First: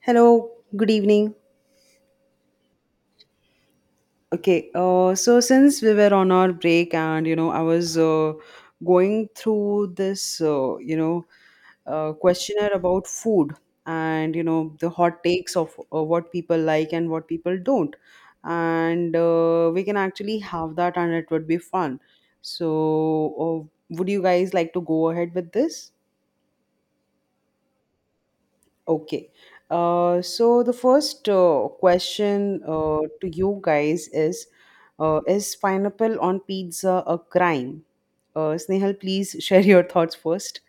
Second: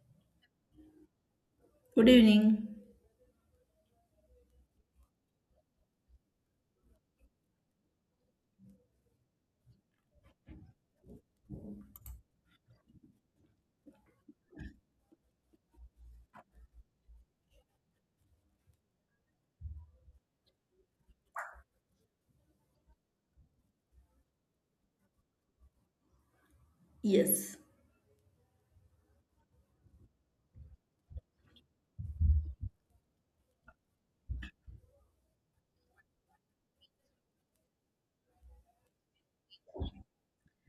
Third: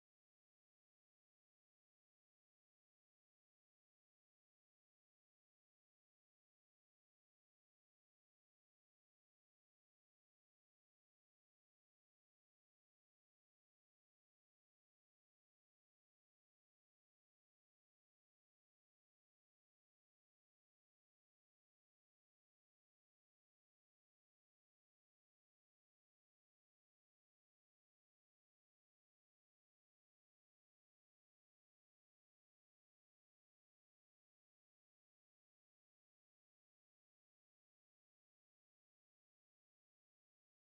Hello, good evening. Good evening. Okay, so since we were on our break and I was going through this questionnaire about food and the hot takes of what people like and what people don't. And We can actually have that, and it would be fun. So, would you guys like to go ahead with this? Yes. Okay. So the first question to you guys is is pineapple on pizza a crime? Snehal, please share your thoughts first.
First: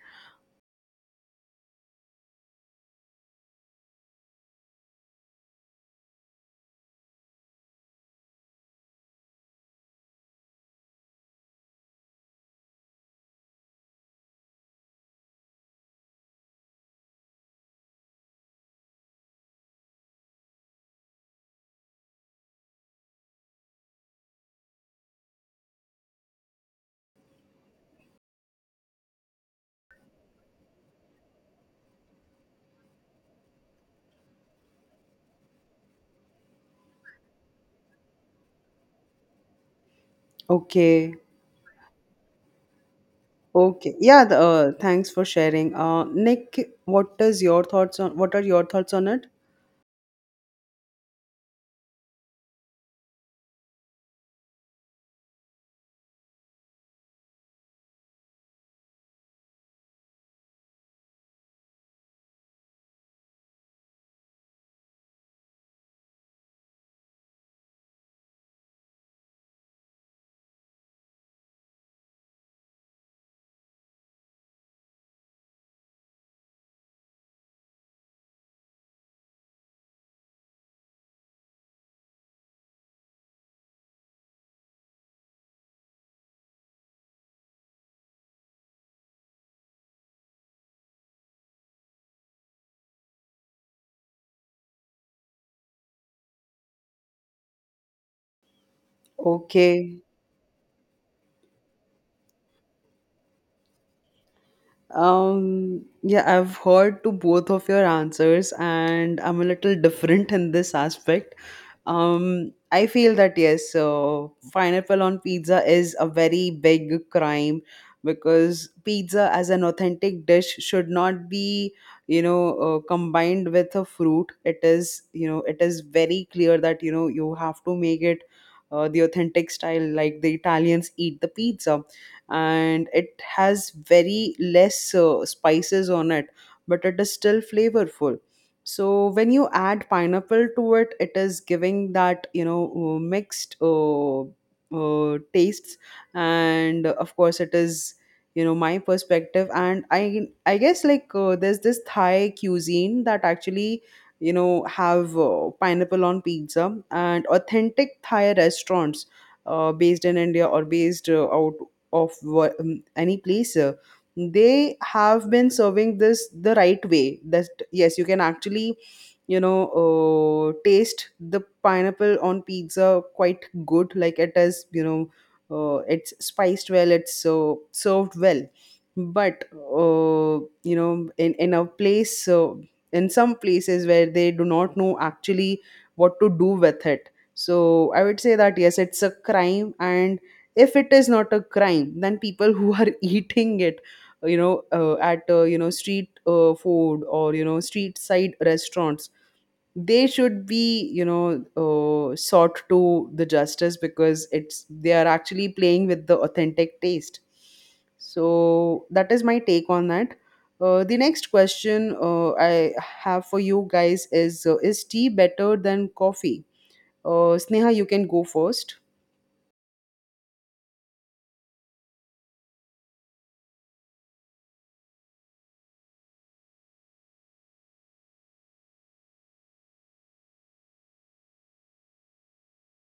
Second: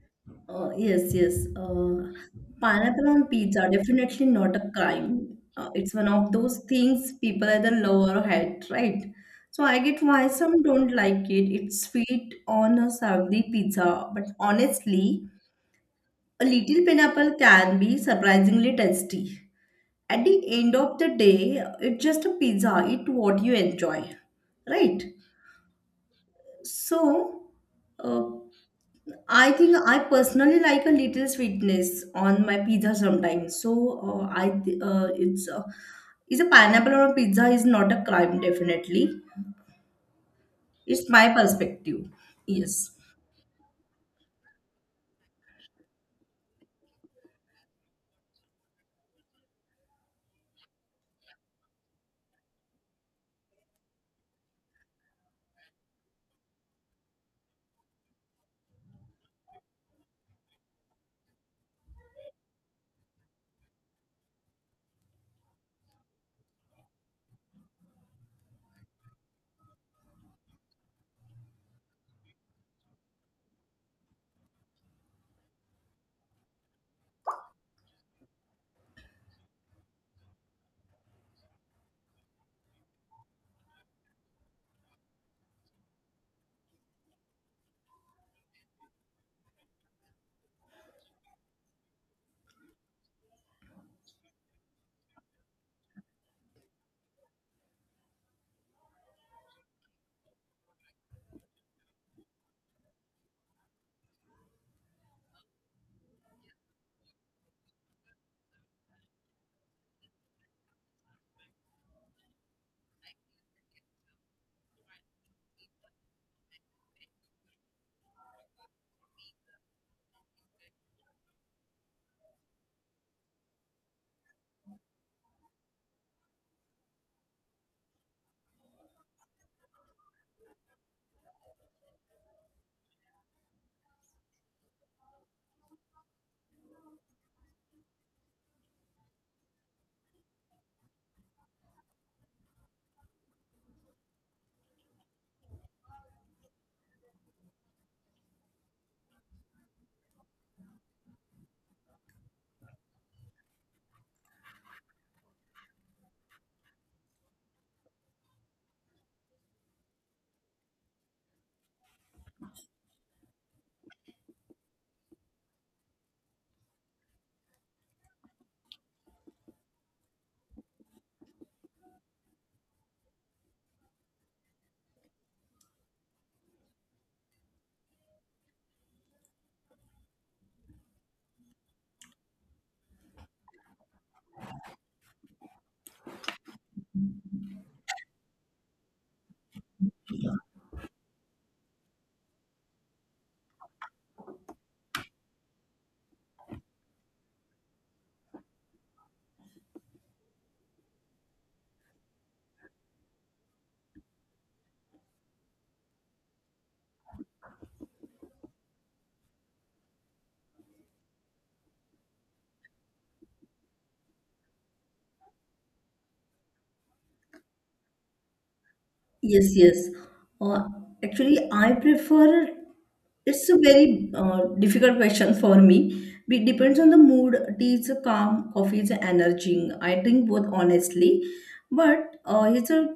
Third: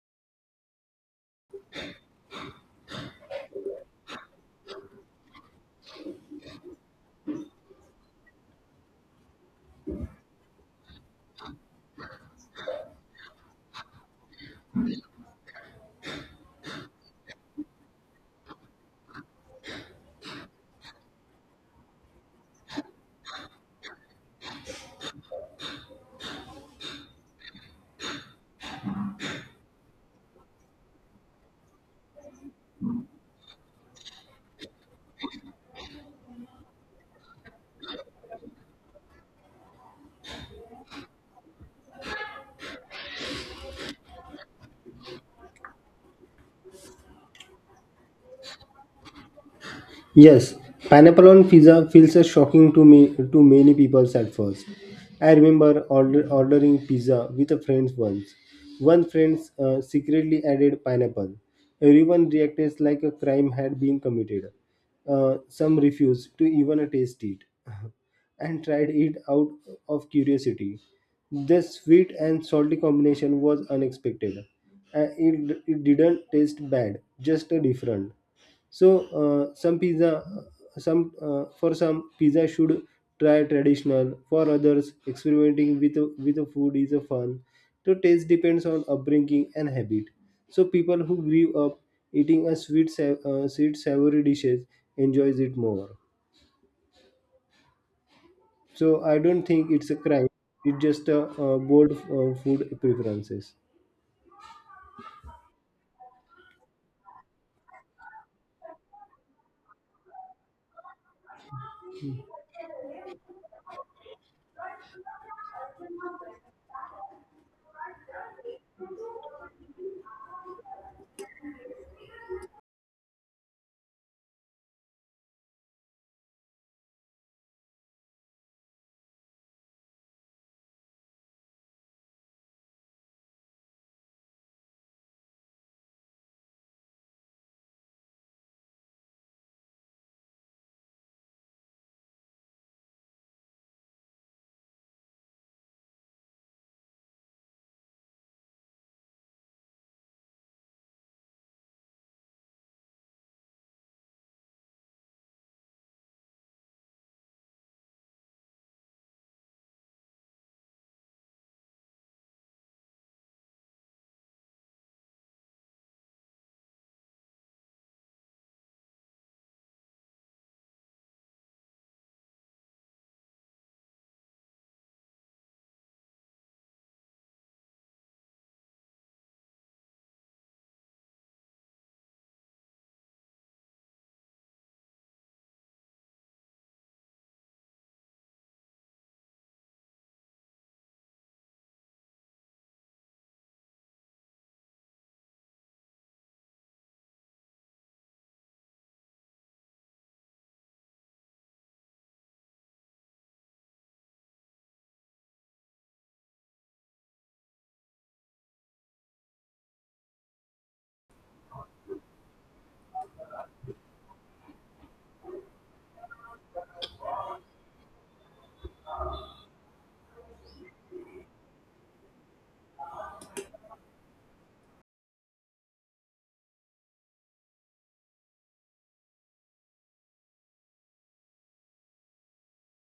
Uh, yes, yes. Uh, Pineapple on pizza, definitely not a crime. It's one of those things people either love or hate, right? So I get why some don't like it. It's sweet on a savory pizza, but honestly, a little pineapple can be surprisingly tasty. At the end of the day, it's just a pizza. Eat what you enjoy, right? So, uh, I think I personally like a little sweetness on my pizza sometimes. So it's is a pineapple on a pizza is not a crime definitely. It's Okay. my perspective. Yes, Okay. Yeah, thanks for sharing. Nick, what are your thoughts on it? Yes, pineapple on pizza feels a shocking to me to many people at first. I remember ordering pizza with a friend once. One friend secretly added pineapple. Everyone reacted like a crime had been committed. Some refused to even taste it and tried it out of curiosity. The sweet and salty combination was unexpected. It didn't taste bad, just a different. So some pizza, some for some pizza should try traditional. For others, experimenting with a food is a fun. So taste depends on upbringing and habit. So people who grew up eating a sweet savory dishes enjoys it more. So I don't think it's a Okay. crime. It's just a, bold food preferences. Yeah, I've heard to both of your answers, and I'm a little different in this aspect. I feel that yes, so pineapple on pizza is a very big crime because pizza as an authentic dish should not be, combined with a fruit. It is, you know, it is very clear that you know you have to make it the authentic style, like the Italians eat the pizza, and it has very less spices on it, but it is still flavorful. So when you add pineapple to it, it is giving that you know mixed tastes. And of course it is, you know, my perspective. And I guess, like, there's this Thai cuisine that actually, you know, have pineapple on pizza, and authentic Thai restaurants based in India or based out of any place, they have been serving this the right way, that yes, you can actually, you know, taste the pineapple on pizza quite good. Like, it is, you know, it's spiced well, it's so served well. But you know, in a place, so in some places where they do not know actually what to do with it, so I would say that yes, it's a crime. And if it is not a crime, then people who are eating it, you know, at, street food or, you know, street side restaurants, they should be, you know, sought to the justice because it's they are actually playing with the authentic taste. So that is my take on that. The next question I have for you guys is, is tea better than coffee? Uh, Sneha, you can go first. yes, yes. Uh, Actually, I prefer. It's a very difficult question for me. It depends on the mood. Tea is a calm, coffee is energizing. I drink both honestly, but it's a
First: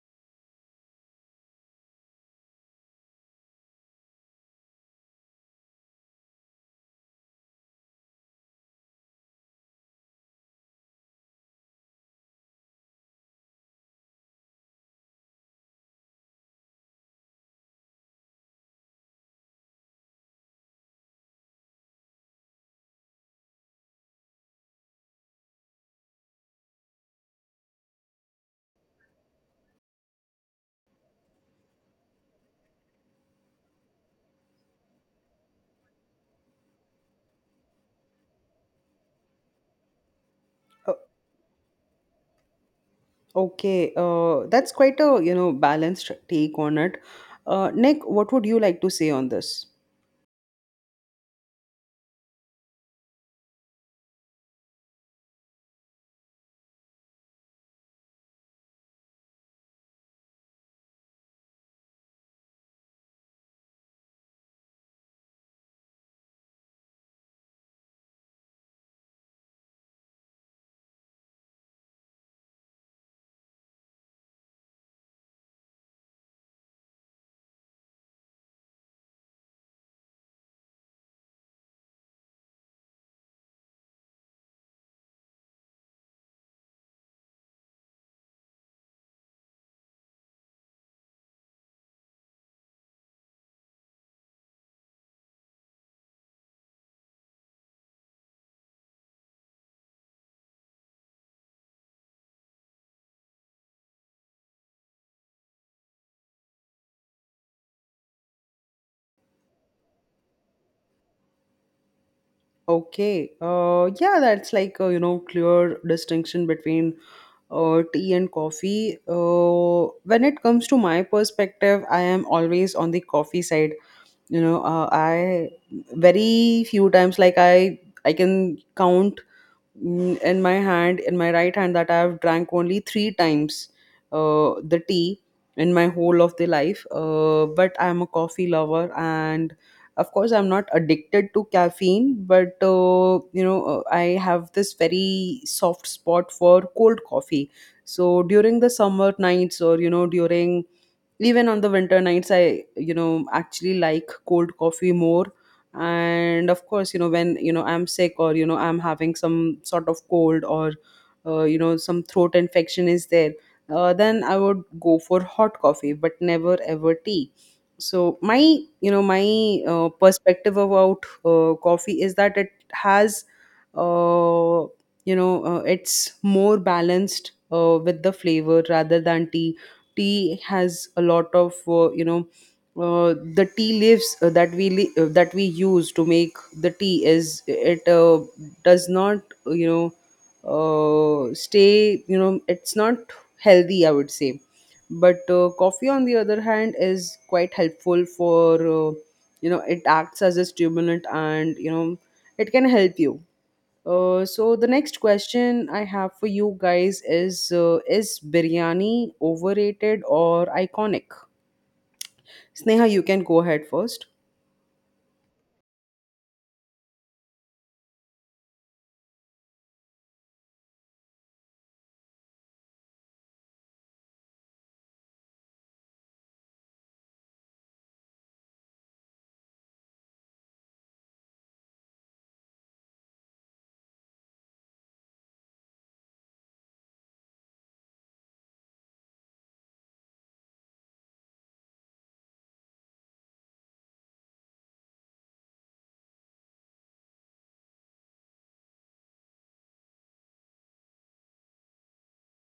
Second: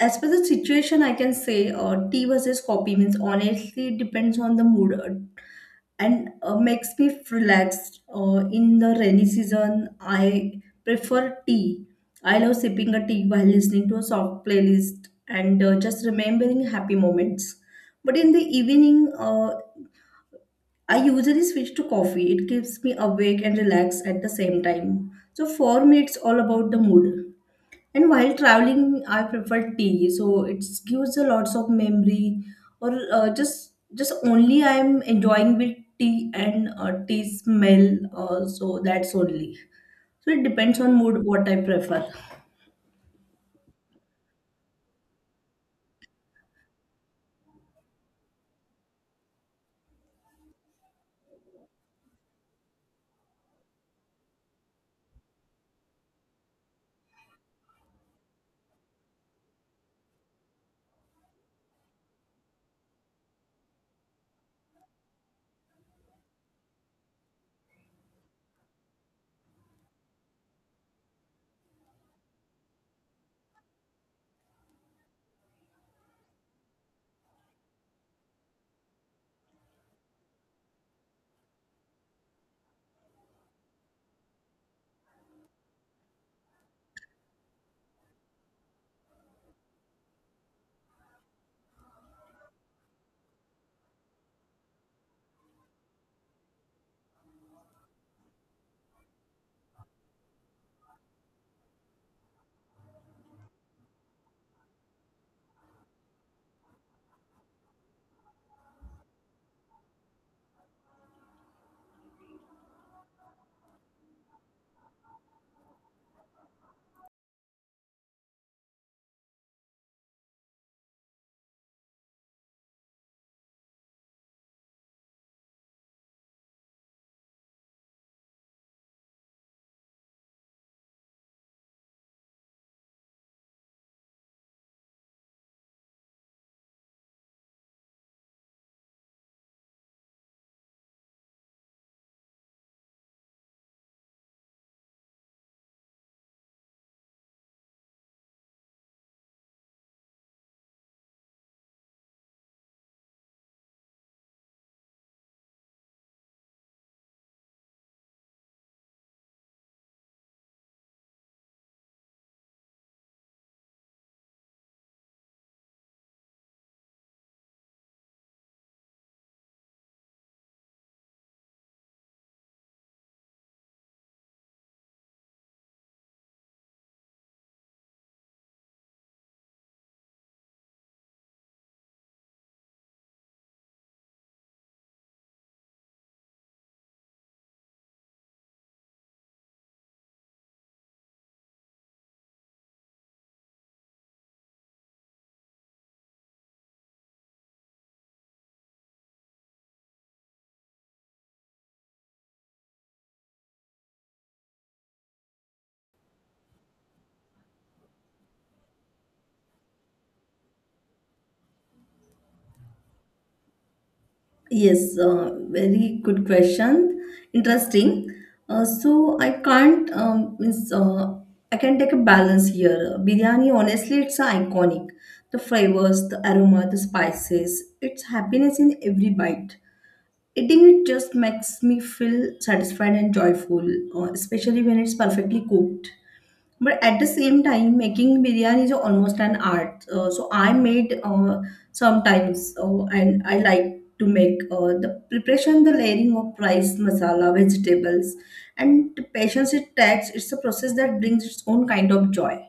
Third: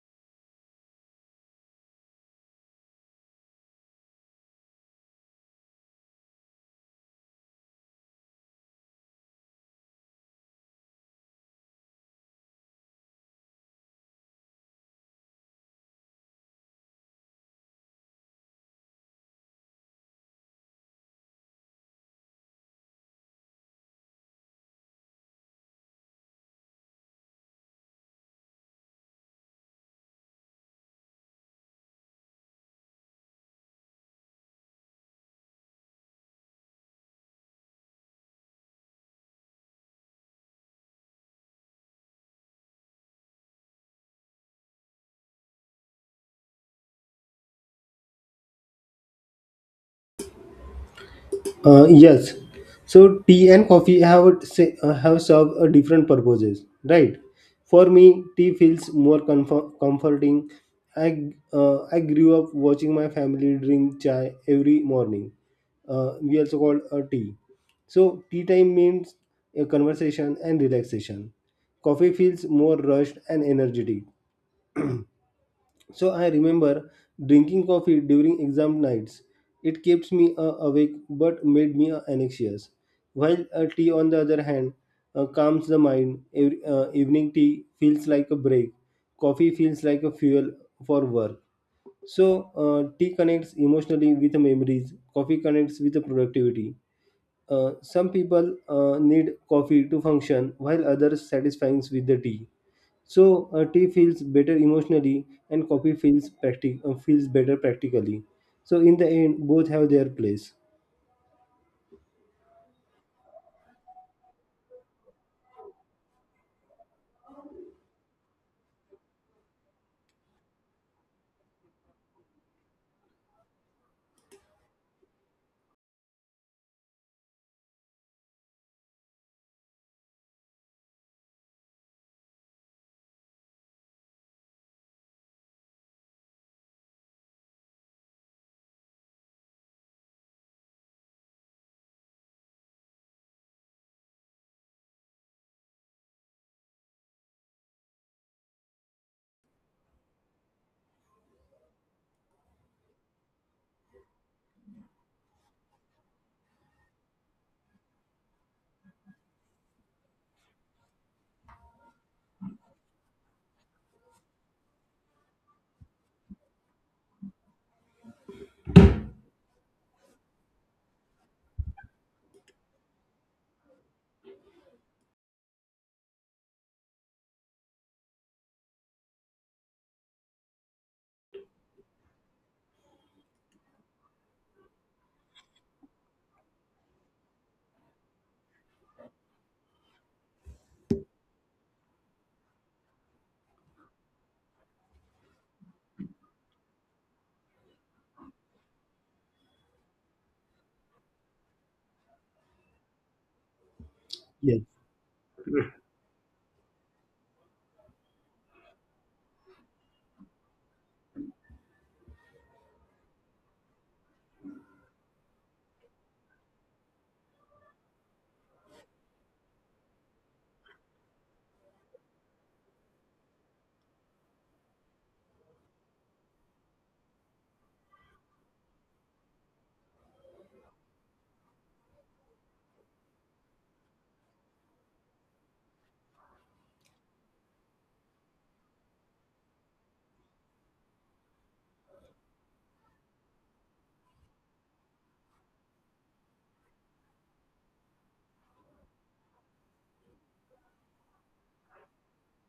as per the situation I can say, tea versus coffee means honestly depends on the mood, and makes me relaxed. In the rainy season I prefer tea. I love sipping a tea while listening to a soft playlist and just remembering happy moments. But in the evening uh, I usually switch to coffee. It keeps me awake and relaxed at the same time. So for me it's all about the mood. And while traveling, I prefer tea, so it gives a lots of memory. Or just only I'm enjoying with tea and tea smell. So that's only. So it depends on mood what I prefer. Okay, that's quite a, you know, balanced take on it. Nick, what would you like to say on this? Uh, yes. So tea and coffee have served a different purposes, right? For me, tea feels more comforting. I I grew up watching my family drink chai every morning. We also call a tea. So tea time means a conversation and relaxation. Coffee feels more rushed and energetic. So I remember drinking coffee during exam nights. It kept me awake but made me anxious. While tea, on the other hand, calms the mind. Every, evening tea feels like a break. Coffee feels like a fuel for work. So tea connects emotionally with memories. Coffee connects with the productivity. Some people need coffee to function, while others satisfies with the tea. So tea feels better emotionally, and coffee feels better practically. So in the end, both have their place. Okay. Yeah, that's like, you know, clear distinction between tea and coffee. When it comes to my perspective, I am always on the coffee side. You know, I very few times, like I can count, in my hand, in my right hand, that I have drank only 3 times the tea in my whole of the life. But I'm a coffee lover and of course, I'm not addicted to caffeine, but I have this very soft spot for cold coffee. So during the summer nights, or, you know, during even on the winter nights, I, you know, actually like cold coffee more. And of course, you know, when, you know, I'm sick or, you know, I'm having some sort of cold or you know, some throat infection is there, then I would go for hot coffee but never ever tea. So my, you know, my perspective about coffee is that it has uh, it's more balanced with the flavor rather than tea. Tea has a lot of, you know, the tea leaves that we use to make the tea, is it, does not uh, you know stay, you know, it's not healthy, I would say. But coffee on the other hand is quite helpful for, you know, it acts as a stimulant, and you know, it can help you. Uh, so Yes. the next question I have for you guys is, is biryani overrated or iconic? Sneha, you can go ahead first. Yes, very good question. Interesting. So I can't means, I can take a balance here. Biryani, honestly, it's iconic. The flavors, the aroma, the spices, it's happiness in every bite. Eating it just makes me feel satisfied and joyful, especially when it's perfectly cooked. But at the same time, making biryani is almost an art. So I made sometimes, and I like to make the preparation, the layering of rice, masala, vegetables, and the patience it takes. It's a process that brings its own kind of joy.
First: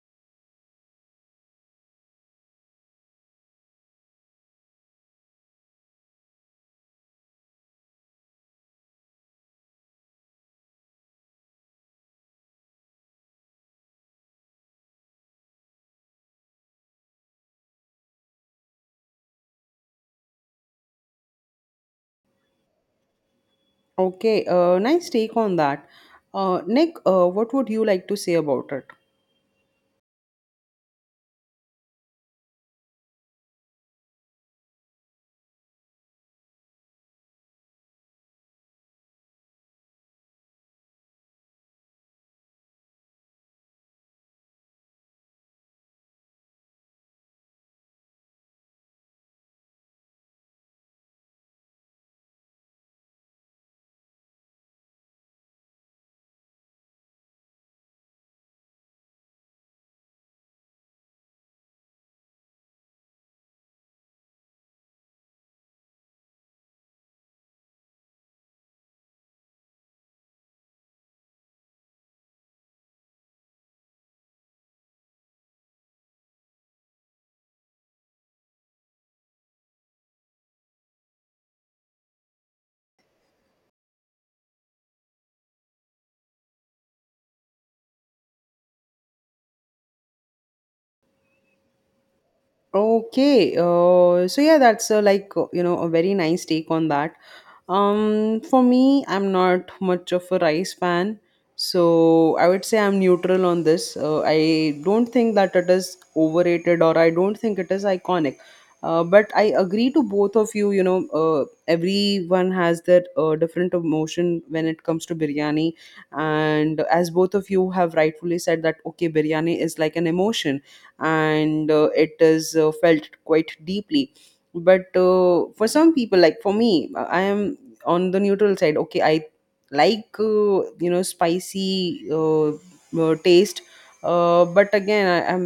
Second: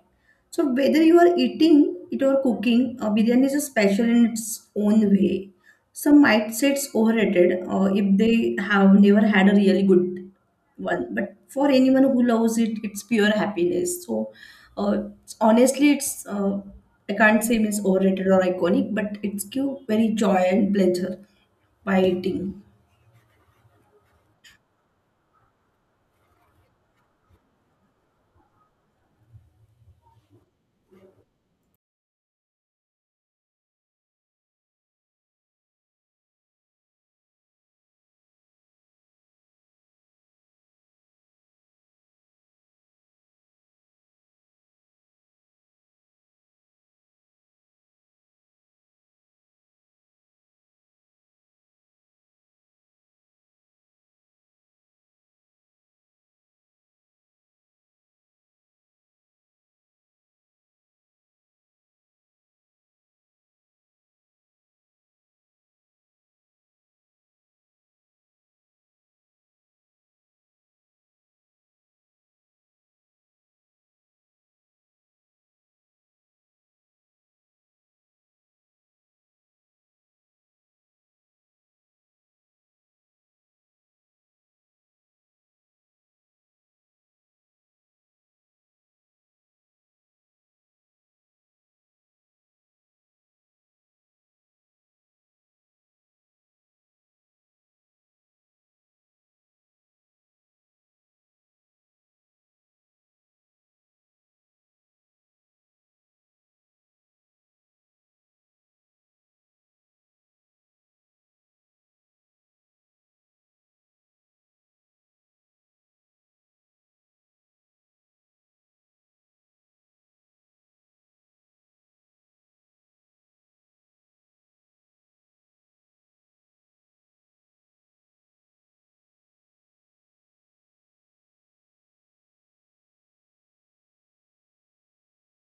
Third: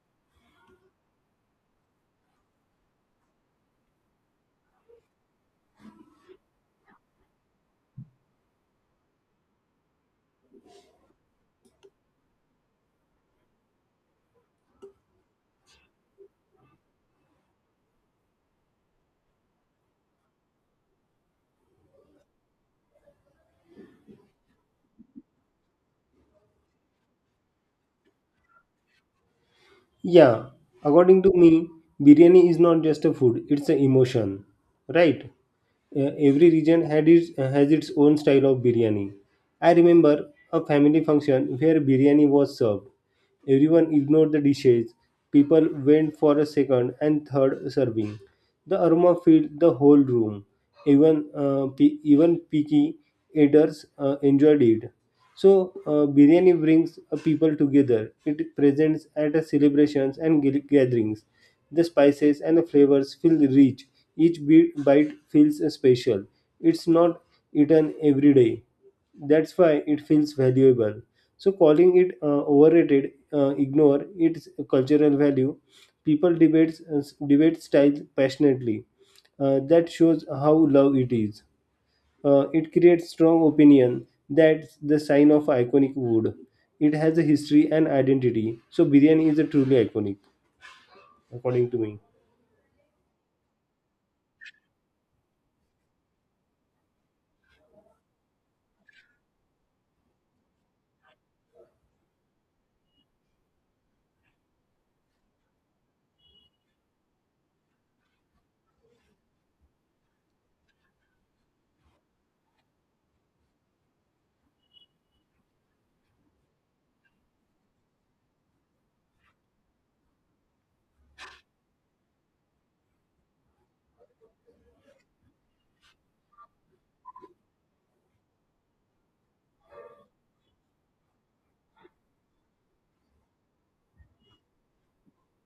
So whether you are eating it or cooking, biryani is a special in its own way. Some might say it's overrated if they have never had a really good one. But for anyone who loves it, it's pure happiness. So it's- honestly, it's I can't say it's overrated or iconic, but it's give very joy and pleasure by eating. Okay, nice take on that. Nick, what would you like to say about it? Yeah, according to me, biryani is not just a food, it's an emotion, right? Every region has its own style of biryani. I remember a family function where biryani was served. Everyone ignored the dishes. People went for a second and third serving. The aroma filled the whole room. Even, even picky eaters enjoyed it. So biryani brings people together. It presents at a celebrations and gatherings. The spices and the flavors feel rich. Each bit, bite feels special. It's not eaten every day. That's why it feels valuable. So calling it overrated, ignore its cultural value. People debates debate style passionately. That shows how love it is. It creates strong opinion. That's the sign of iconic food. It has a history and identity. So biryani is a truly iconic, according to me. Okay, so yeah, that's like, you know, a very nice take on that. For me, I'm not much of a rice fan, so I would say I'm neutral on this. I don't think that it is overrated, or I don't think it is iconic. But I agree to both of you. You know, everyone has their different emotion when it comes to biryani, and as both of you have rightfully said that okay, biryani is like an emotion, and it is felt quite deeply. But for some people, like for me, I am on the neutral side. Okay, I like, you know, spicy, taste. But again, I am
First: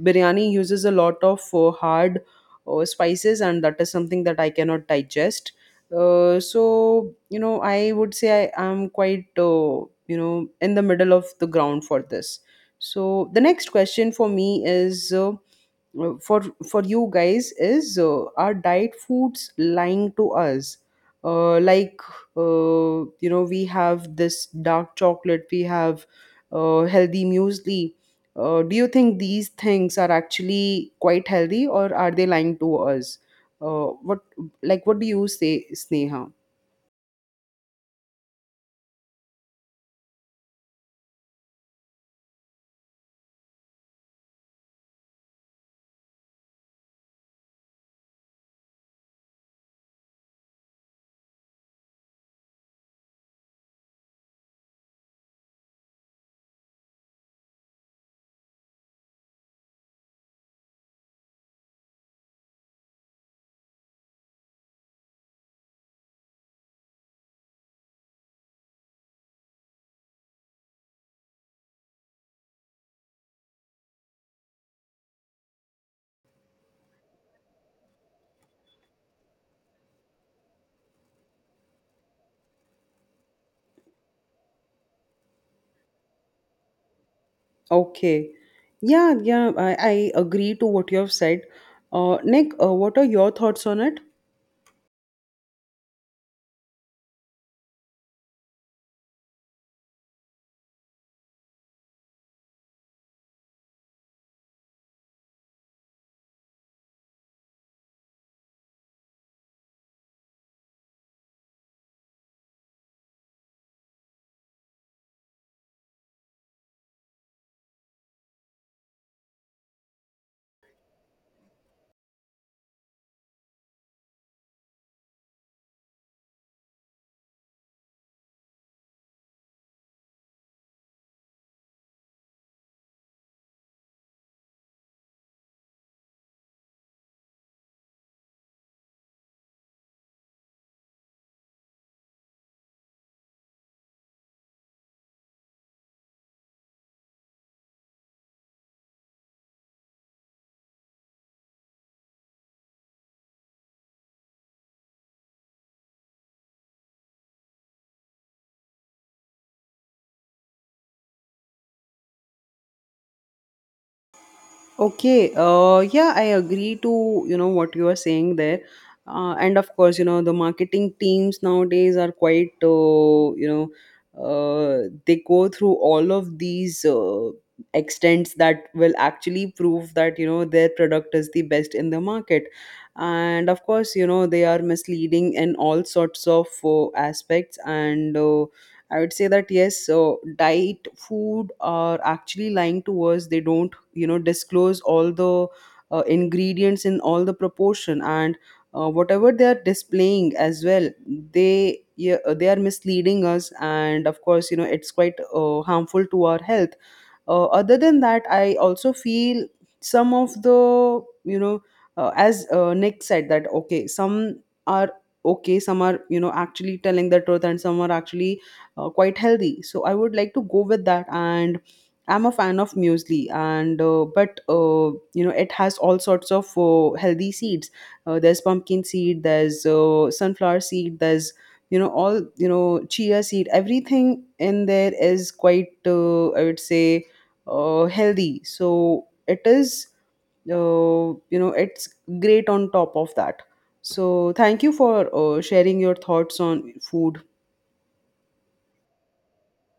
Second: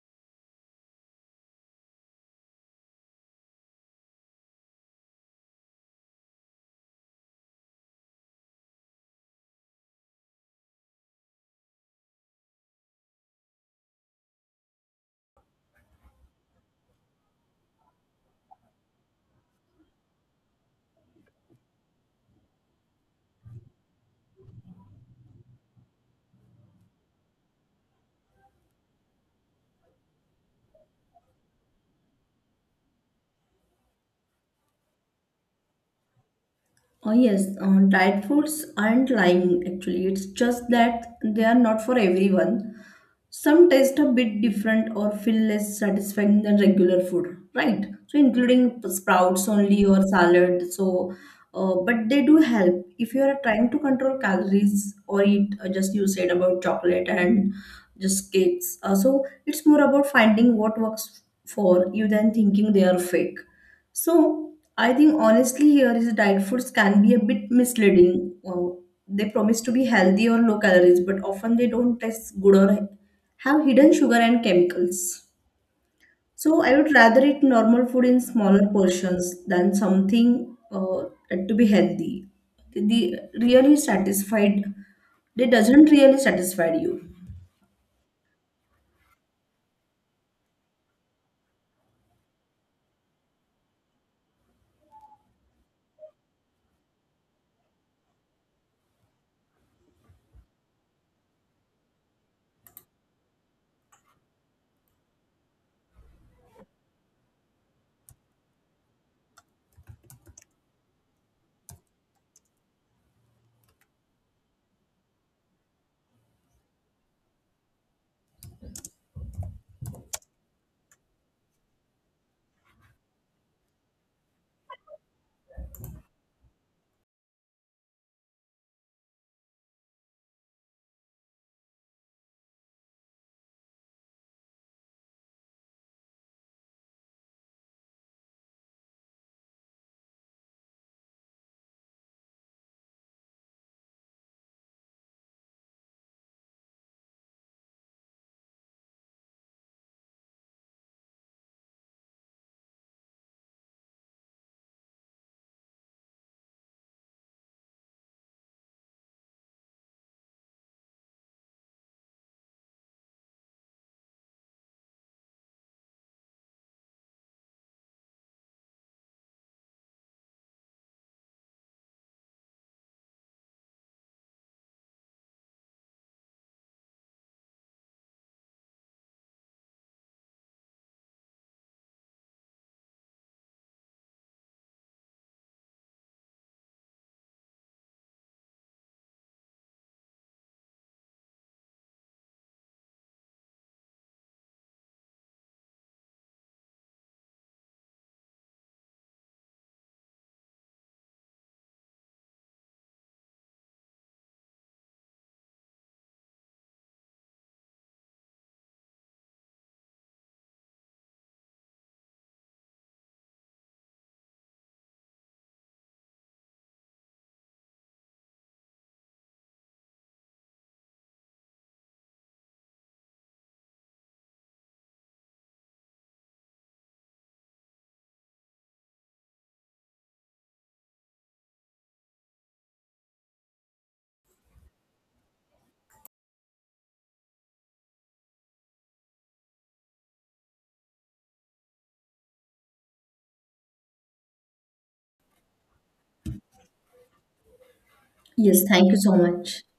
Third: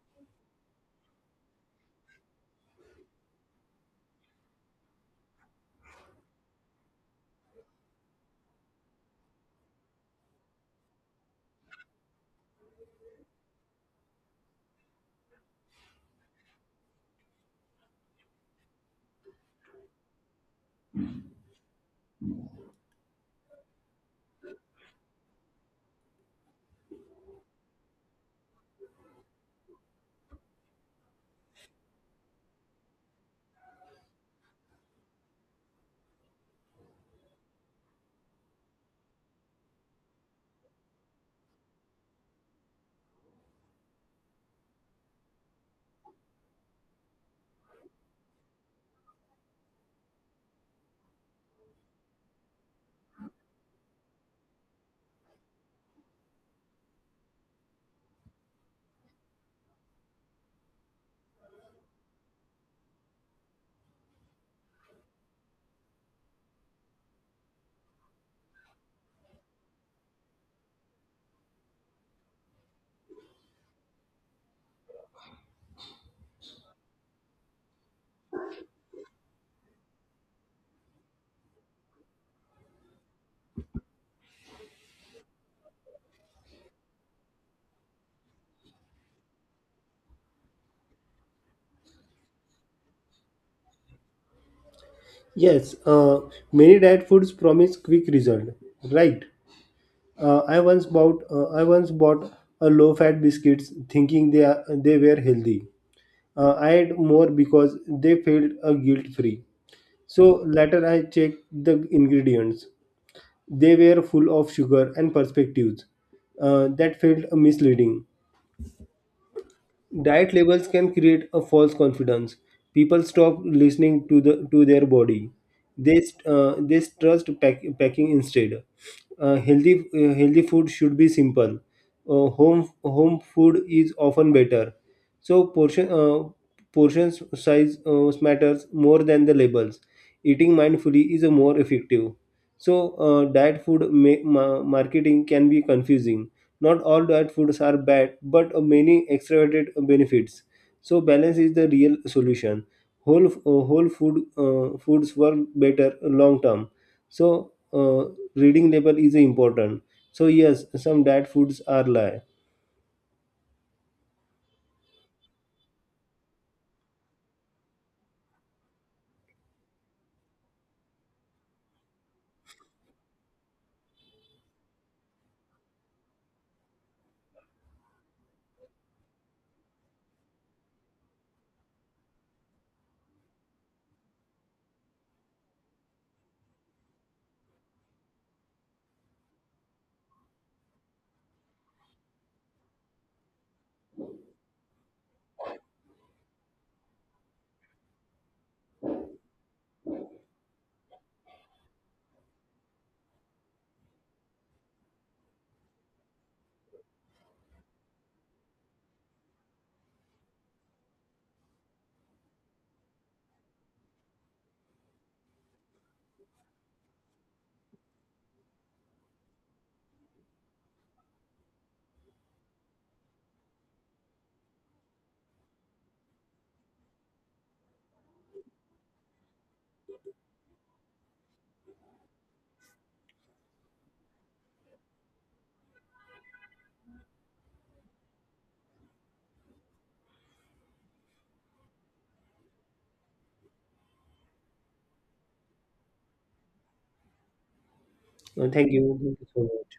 biryani uses a lot of hard spices, and that is something that I cannot digest. So you know, I would say I am quite, you know, in the middle of the ground for this. So the next question for me is, uh, for for you guys is, are diet foods lying to us? Like, you know, we have this dark chocolate, we have healthy muesli. Do you think these things are actually quite healthy, or are they lying to us? What like what do you say, Sneha? Oh yes, diet foods aren't lying actually. It's just that they are not for everyone. Some taste a bit different or feel less satisfying than regular food, right? So, including sprouts only or salad. So, but they do help if you are trying to control calories or eat, just you said about chocolate and just cakes. So, it's more about finding what works for you than thinking they are fake. So, I think honestly, here is diet foods can be a bit misleading. They promise to be healthy or low calories, but often they don't taste good or right. Have hidden sugar and chemicals. So I would rather eat normal food in smaller portions than something to be healthy. The really satisfied, they doesn't really satisfy you. Okay, yeah, yeah, I agree to what you have said. Nick, what are your thoughts on it? Yes, many diet foods promise quick result. Right. I once bought a low-fat biscuits they were healthy. I had more because they felt guilt-free. So later I checked the ingredients. They were full of sugar and perspectives that felt misleading. Diet labels can create a false confidence. People stop listening to their body. They st- they trust pack, packing instead. Healthy food should be simple. Home food is often better. So portion. Portions size matters more than the labels. Eating mindfully is a more effective. So diet food marketing can be confusing. Not all diet foods are bad, but many extravagant benefits. So balance is the real solution. Whole f- whole food foods work better long term. So reading label is important. So yes, some diet foods are lie. Okay, yeah, I agree to, you know, what you are saying there. And of course, you know, the marketing teams nowadays are quite, they go through all of these extents that will actually prove that, you know, their product is the best in the market. And of course, you know, they are misleading in all sorts of aspects. And I would say that yes, so diet, food are actually lying to us. They don't, you know, disclose all the ingredients in all the proportion and whatever they are displaying as well. They, yeah, they are misleading us. And of course, you know, it's quite harmful to our health. Uh, other than that, I also feel some of the, you know, as Nick said, that okay, some are, okay, some are, you know, actually telling the truth, and some are actually quite healthy. So I would like to go with that. And I'm a fan of muesli, and but you know, it has all sorts of healthy seeds. There's pumpkin seed, there's sunflower seed, there's, you know, all, you know, chia seed. Everything in there is quite, I would say, healthy. So it is, you know, it's great on top of that. So thank you for sharing your thoughts on food. Yes, thank you so Thank you so much. much.